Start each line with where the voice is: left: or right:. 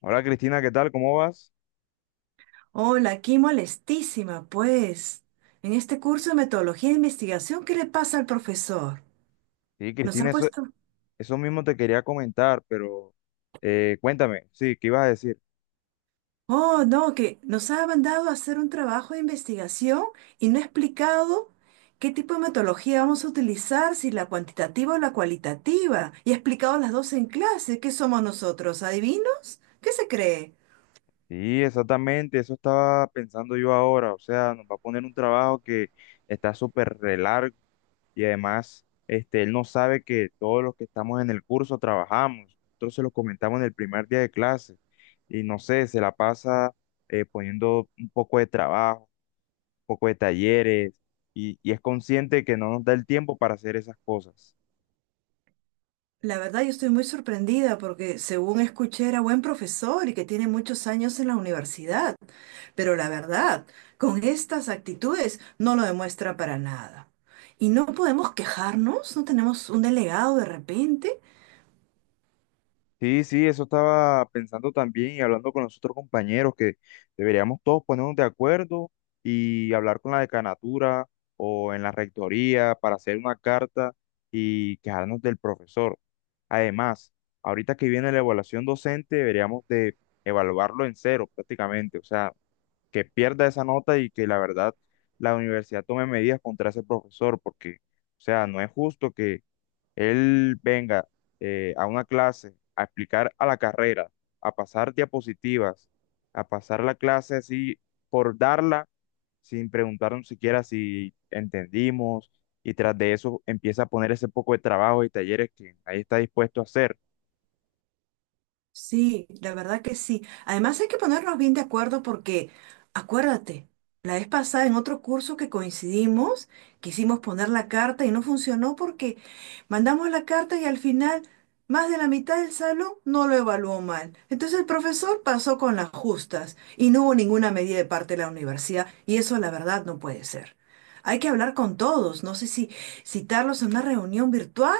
left: Hola Cristina, ¿qué tal? ¿Cómo vas?
right: Hola, aquí molestísima, pues. En este curso de metodología de investigación, ¿qué le pasa al profesor?
left: Sí,
right: Nos ha
left: Cristina, eso,
right: puesto...
left: eso mismo te quería comentar, pero cuéntame, sí, ¿qué ibas a decir?
right: Oh, no, que nos ha mandado a hacer un trabajo de investigación y no ha explicado qué tipo de metodología vamos a utilizar, si la cuantitativa o la cualitativa. Y ha explicado las dos en clase. ¿Qué somos nosotros? ¿Adivinos? ¿Qué se cree?
left: Sí, exactamente, eso estaba pensando yo ahora, o sea, nos va a poner un trabajo que está súper re largo y además él no sabe que todos los que estamos en el curso trabajamos, nosotros se lo comentamos en el primer día de clase y no sé, se la pasa poniendo un poco de trabajo, un poco de talleres y es consciente que no nos da el tiempo para hacer esas cosas.
right: La verdad, yo estoy muy sorprendida porque según escuché era buen profesor y que tiene muchos años en la universidad, pero la verdad, con estas actitudes no lo demuestra para nada. ¿Y no podemos quejarnos? ¿No tenemos un delegado de repente?
left: Sí, sí, eso estaba pensando también y hablando con los otros compañeros que deberíamos todos ponernos de acuerdo y hablar con la decanatura o en la rectoría para hacer una carta y quejarnos del profesor. Además, ahorita que viene la evaluación docente, deberíamos de evaluarlo en cero prácticamente, o sea, que pierda esa nota y que la verdad la universidad tome medidas contra ese profesor porque, o sea, no es justo él venga a una clase a explicar a la carrera, a pasar diapositivas, a pasar la clase así por darla sin preguntarnos siquiera si entendimos y tras de eso empieza a poner ese poco de trabajo y talleres que ahí está dispuesto a hacer.
right: Sí, la verdad que sí. Además hay que ponernos bien de acuerdo porque, acuérdate, la vez pasada en otro curso que coincidimos, quisimos poner la carta y no funcionó porque mandamos la carta y al final más de la mitad del salón no lo evaluó mal. Entonces el profesor pasó con las justas y no hubo ninguna medida de parte de la universidad y eso la verdad no puede ser. Hay que hablar con todos, no sé si citarlos en una reunión virtual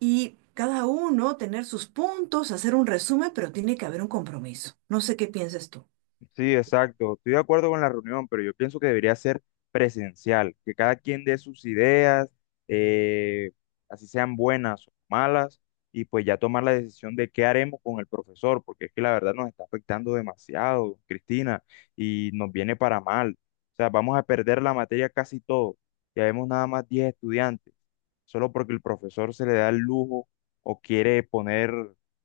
right: y cada uno tener sus puntos, hacer un resumen, pero tiene que haber un compromiso. No sé qué piensas tú.
left: Sí, exacto. Estoy de acuerdo con la reunión, pero yo pienso que debería ser presencial, que cada quien dé sus ideas, eh, así sean buenas o malas, y pues ya tomar la decisión de qué haremos con el profesor, porque es que la verdad nos está afectando demasiado, Cristina, y nos viene para mal. O sea, vamos a perder la materia casi todo. Ya vemos nada más 10 estudiantes, solo porque el profesor se le da el lujo o quiere poner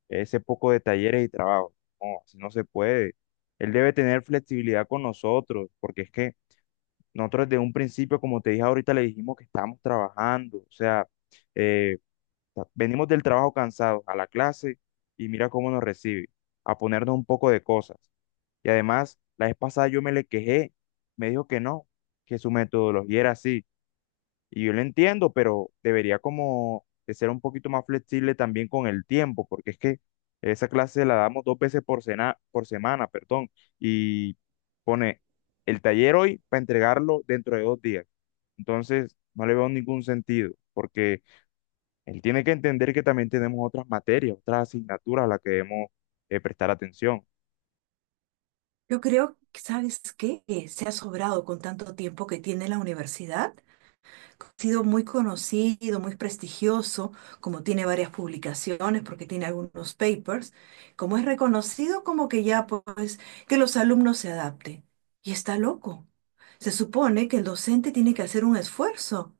left: ese poco de talleres y trabajos. No, así no se puede. Él debe tener flexibilidad con nosotros, porque es que nosotros desde un principio, como te dije ahorita, le dijimos que estamos trabajando, o sea, eh, venimos del trabajo cansados a la clase y mira cómo nos recibe, a ponernos un poco de cosas. Y además, la vez pasada yo me le quejé, me dijo que no, que su metodología era así. Y yo lo entiendo, pero debería como de ser un poquito más flexible también con el tiempo, porque es que esa clase la damos dos veces por semana, perdón, y pone el taller hoy para entregarlo dentro de 2 días. Entonces, no le veo ningún sentido, porque él tiene que entender que también tenemos otras materias, otras asignaturas a las que debemos prestar atención.
right: Yo creo que, ¿sabes qué? Se ha sobrado con tanto tiempo que tiene la universidad, ha sido muy conocido, muy prestigioso, como tiene varias publicaciones, porque tiene algunos papers, como es reconocido, como que ya pues que los alumnos se adapten. Y está loco. Se supone que el docente tiene que hacer un esfuerzo.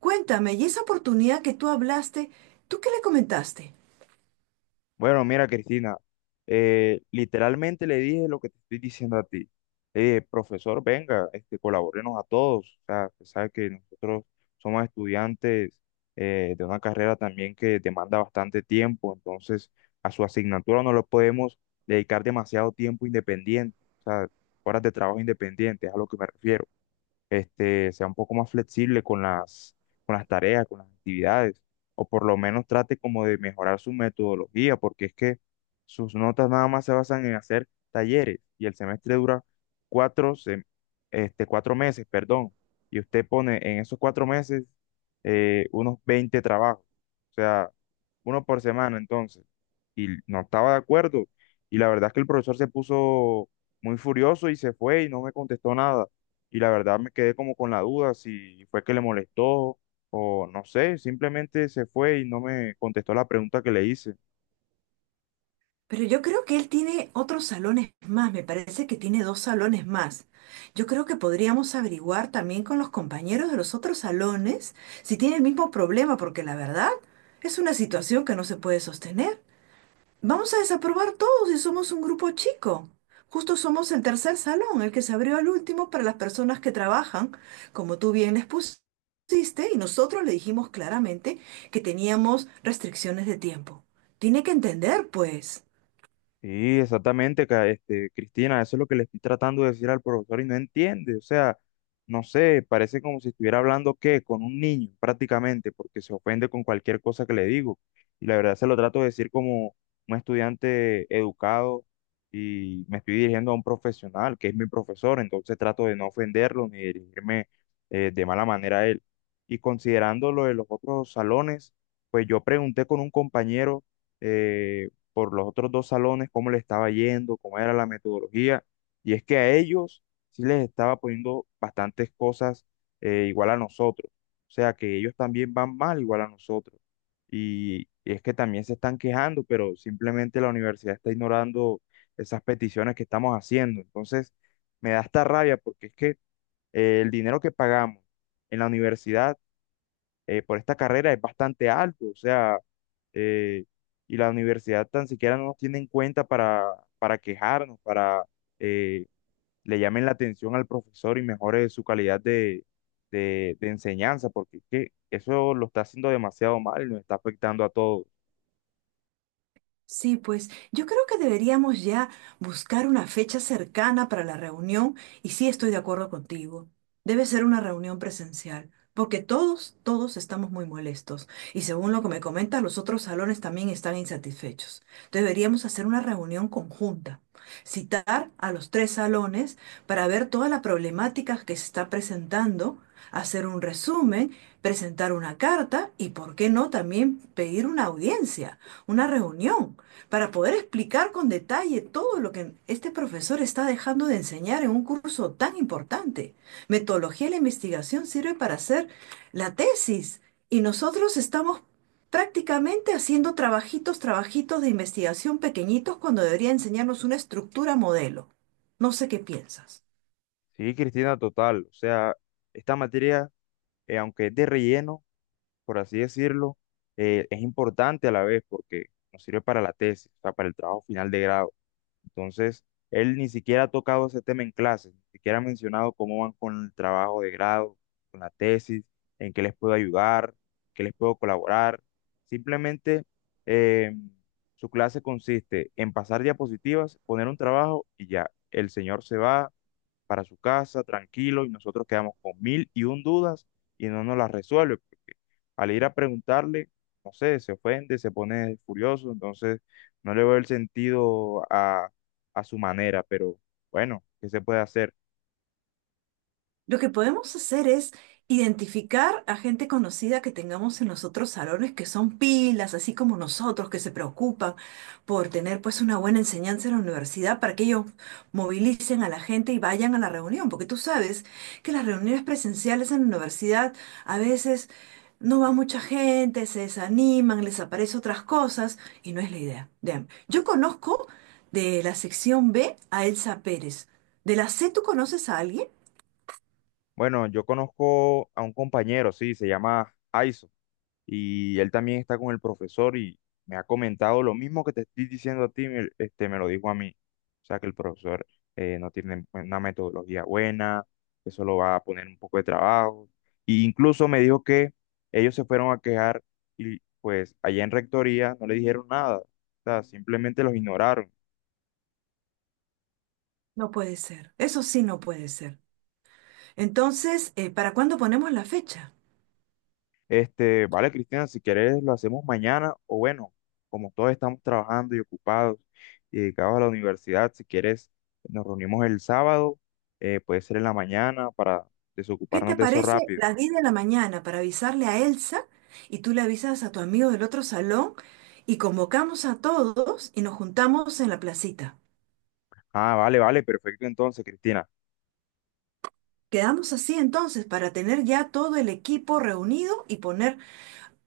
right: Cuéntame, ¿y esa oportunidad que tú hablaste, tú qué le comentaste?
left: Bueno, mira, Cristina, literalmente le dije lo que te estoy diciendo a ti. Le dije, profesor, venga, colaborenos a todos. O sea, usted sabe que nosotros somos estudiantes de una carrera también que demanda bastante tiempo, entonces a su asignatura no le podemos dedicar demasiado tiempo independiente, o sea, horas de trabajo independiente, es a lo que me refiero sea un poco más flexible con las tareas, con las actividades, o por lo menos trate como de mejorar su metodología, porque es que sus notas nada más se basan en hacer talleres y el semestre dura cuatro, sem- 4 meses, perdón, y usted pone en esos 4 meses unos 20 trabajos, o sea, uno por semana entonces, y no estaba de acuerdo, y la verdad es que el profesor se puso muy furioso y se fue y no me contestó nada y la verdad me quedé como con la duda si fue que le molestó o no sé, simplemente se fue y no me contestó la pregunta que le hice.
right: Pero yo creo que él tiene otros salones más, me parece que tiene dos salones más. Yo creo que podríamos averiguar también con los compañeros de los otros salones si tiene el mismo problema, porque la verdad es una situación que no se puede sostener. Vamos a desaprobar todos si somos un grupo chico. Justo somos el tercer salón, el que se abrió al último para las personas que trabajan, como tú bien les pusiste, y nosotros le dijimos claramente que teníamos restricciones de tiempo. Tiene que entender, pues.
left: Sí, exactamente, Cristina, eso es lo que le estoy tratando de decir al profesor y no entiende, o sea, no sé, parece como si estuviera hablando qué, con un niño prácticamente, porque se ofende con cualquier cosa que le digo. Y la verdad se lo trato de decir como un estudiante educado y me estoy dirigiendo a un profesional, que es mi profesor, entonces trato de no ofenderlo ni dirigirme de mala manera a él. Y considerando lo de los otros salones, pues yo pregunté con un compañero. eh, por los otros dos salones cómo le estaba yendo, cómo era la metodología. Y es que a ellos sí les estaba poniendo bastantes cosas igual a nosotros. O sea, que ellos también van mal igual a nosotros. Y es que también se están quejando, pero simplemente la universidad está ignorando esas peticiones que estamos haciendo. Entonces, me da esta rabia porque es que el dinero que pagamos en la universidad por esta carrera es bastante alto, o sea, eh, y la universidad tan siquiera no nos tiene en cuenta para quejarnos, para eh, le llamen la atención al profesor y mejore su calidad de enseñanza, porque es que eso lo está haciendo demasiado mal y nos está afectando a todos.
right: Sí, pues yo creo que deberíamos ya buscar una fecha cercana para la reunión y sí estoy de acuerdo contigo. Debe ser una reunión presencial, porque todos, todos estamos muy molestos y según lo que me comentas, los otros salones también están insatisfechos. Deberíamos hacer una reunión conjunta, citar a los tres salones para ver toda la problemática que se está presentando, hacer un resumen, presentar una carta y, ¿por qué no, también pedir una audiencia, una reunión para poder explicar con detalle todo lo que este profesor está dejando de enseñar en un curso tan importante. Metodología de la investigación sirve para hacer la tesis y nosotros estamos prácticamente haciendo trabajitos, trabajitos de investigación pequeñitos cuando debería enseñarnos una estructura modelo. No sé qué piensas.
left: Sí, Cristina, total, o sea, esta materia, aunque es de relleno, por así decirlo, es importante a la vez porque nos sirve para la tesis, o sea, para el trabajo final de grado. Entonces, él ni siquiera ha tocado ese tema en clase, ni siquiera ha mencionado cómo van con el trabajo de grado, con la tesis, en qué les puedo ayudar, qué les puedo colaborar. Simplemente eh, su clase consiste en pasar diapositivas, poner un trabajo y ya. El señor se va, para su casa, tranquilo, y nosotros quedamos con mil y un dudas y no nos las resuelve, porque al ir a preguntarle, no sé, se ofende, se pone furioso, entonces no le veo el sentido a su manera, pero bueno, ¿qué se puede hacer?
right: Lo que podemos hacer es identificar a gente conocida que tengamos en los otros salones que son pilas, así como nosotros, que se preocupan por tener pues una buena enseñanza en la universidad para que ellos movilicen a la gente y vayan a la reunión, porque tú sabes que las reuniones presenciales en la universidad a veces no va mucha gente, se desaniman, les aparecen otras cosas y no es la idea. Vean, yo conozco de la sección B a Elsa Pérez. ¿De la C tú conoces a alguien?
left: Bueno, yo conozco a un compañero, sí, se llama Aiso. Y él también está con el profesor y me ha comentado lo mismo que te estoy diciendo a ti, me lo dijo a mí. O sea, que el profesor no tiene una metodología buena, que solo va a poner un poco de trabajo. Y incluso me dijo que ellos se fueron a quejar y pues allá en rectoría no le dijeron nada. O sea, simplemente los ignoraron.
right: No puede ser. Eso sí no puede ser. Entonces, ¿para cuándo ponemos la fecha?
left: Vale, Cristian, si quieres lo hacemos mañana o bueno, como todos estamos trabajando y ocupados y dedicados a la universidad, si quieres nos reunimos el sábado, puede ser en la mañana para
right: ¿Qué
left: desocuparnos
right: te
left: de eso
right: parece
left: rápido.
right: las 10 de la mañana para avisarle a Elsa y tú le avisas a tu amigo del otro salón y convocamos a todos y nos juntamos en la placita?
left: Ah, vale, vale, perfecto entonces, Cristina.
right: Quedamos así entonces para tener ya todo el equipo reunido y poner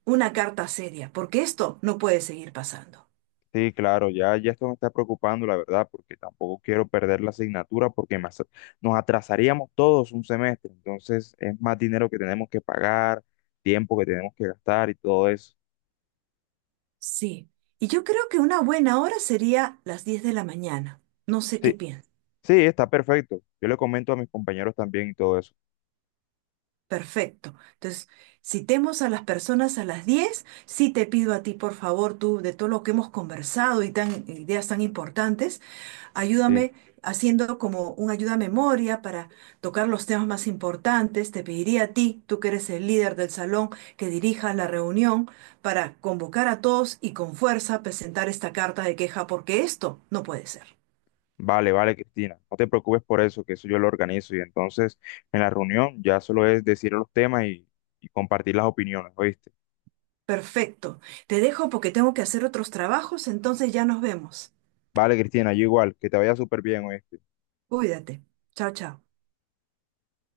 right: una carta seria, porque esto no puede seguir pasando.
left: Sí, claro, ya, ya esto me está preocupando, la verdad, porque tampoco quiero perder la asignatura porque nos atrasaríamos todos un semestre, entonces es más dinero que tenemos que pagar, tiempo que tenemos que gastar y todo eso.
right: Sí. Y yo creo que una buena hora sería las 10 de la mañana. No sé qué
left: Sí,
right: piensas.
left: sí, está perfecto. Yo le comento a mis compañeros también y todo eso.
right: Perfecto. Entonces, citemos a las personas a las 10. Sí, te pido a ti, por favor, tú, de todo lo que hemos conversado y tan ideas tan importantes,
left: Sí,
right: ayúdame haciendo como un ayuda a memoria para tocar los temas más importantes. Te pediría a ti, tú que eres el líder del salón, que dirija la reunión para convocar a todos y con fuerza presentar esta carta de queja, porque esto no puede ser.
left: vale, vale, Cristina. No te preocupes por eso, que eso yo lo organizo. Y entonces en la reunión ya solo es decir los temas y compartir las opiniones, ¿oíste?
right: Perfecto. Te dejo porque tengo que hacer otros trabajos, entonces ya nos vemos.
left: Vale, Cristina, yo igual. Que te vaya súper bien, ¿oíste?
right: Cuídate. Chao, chao.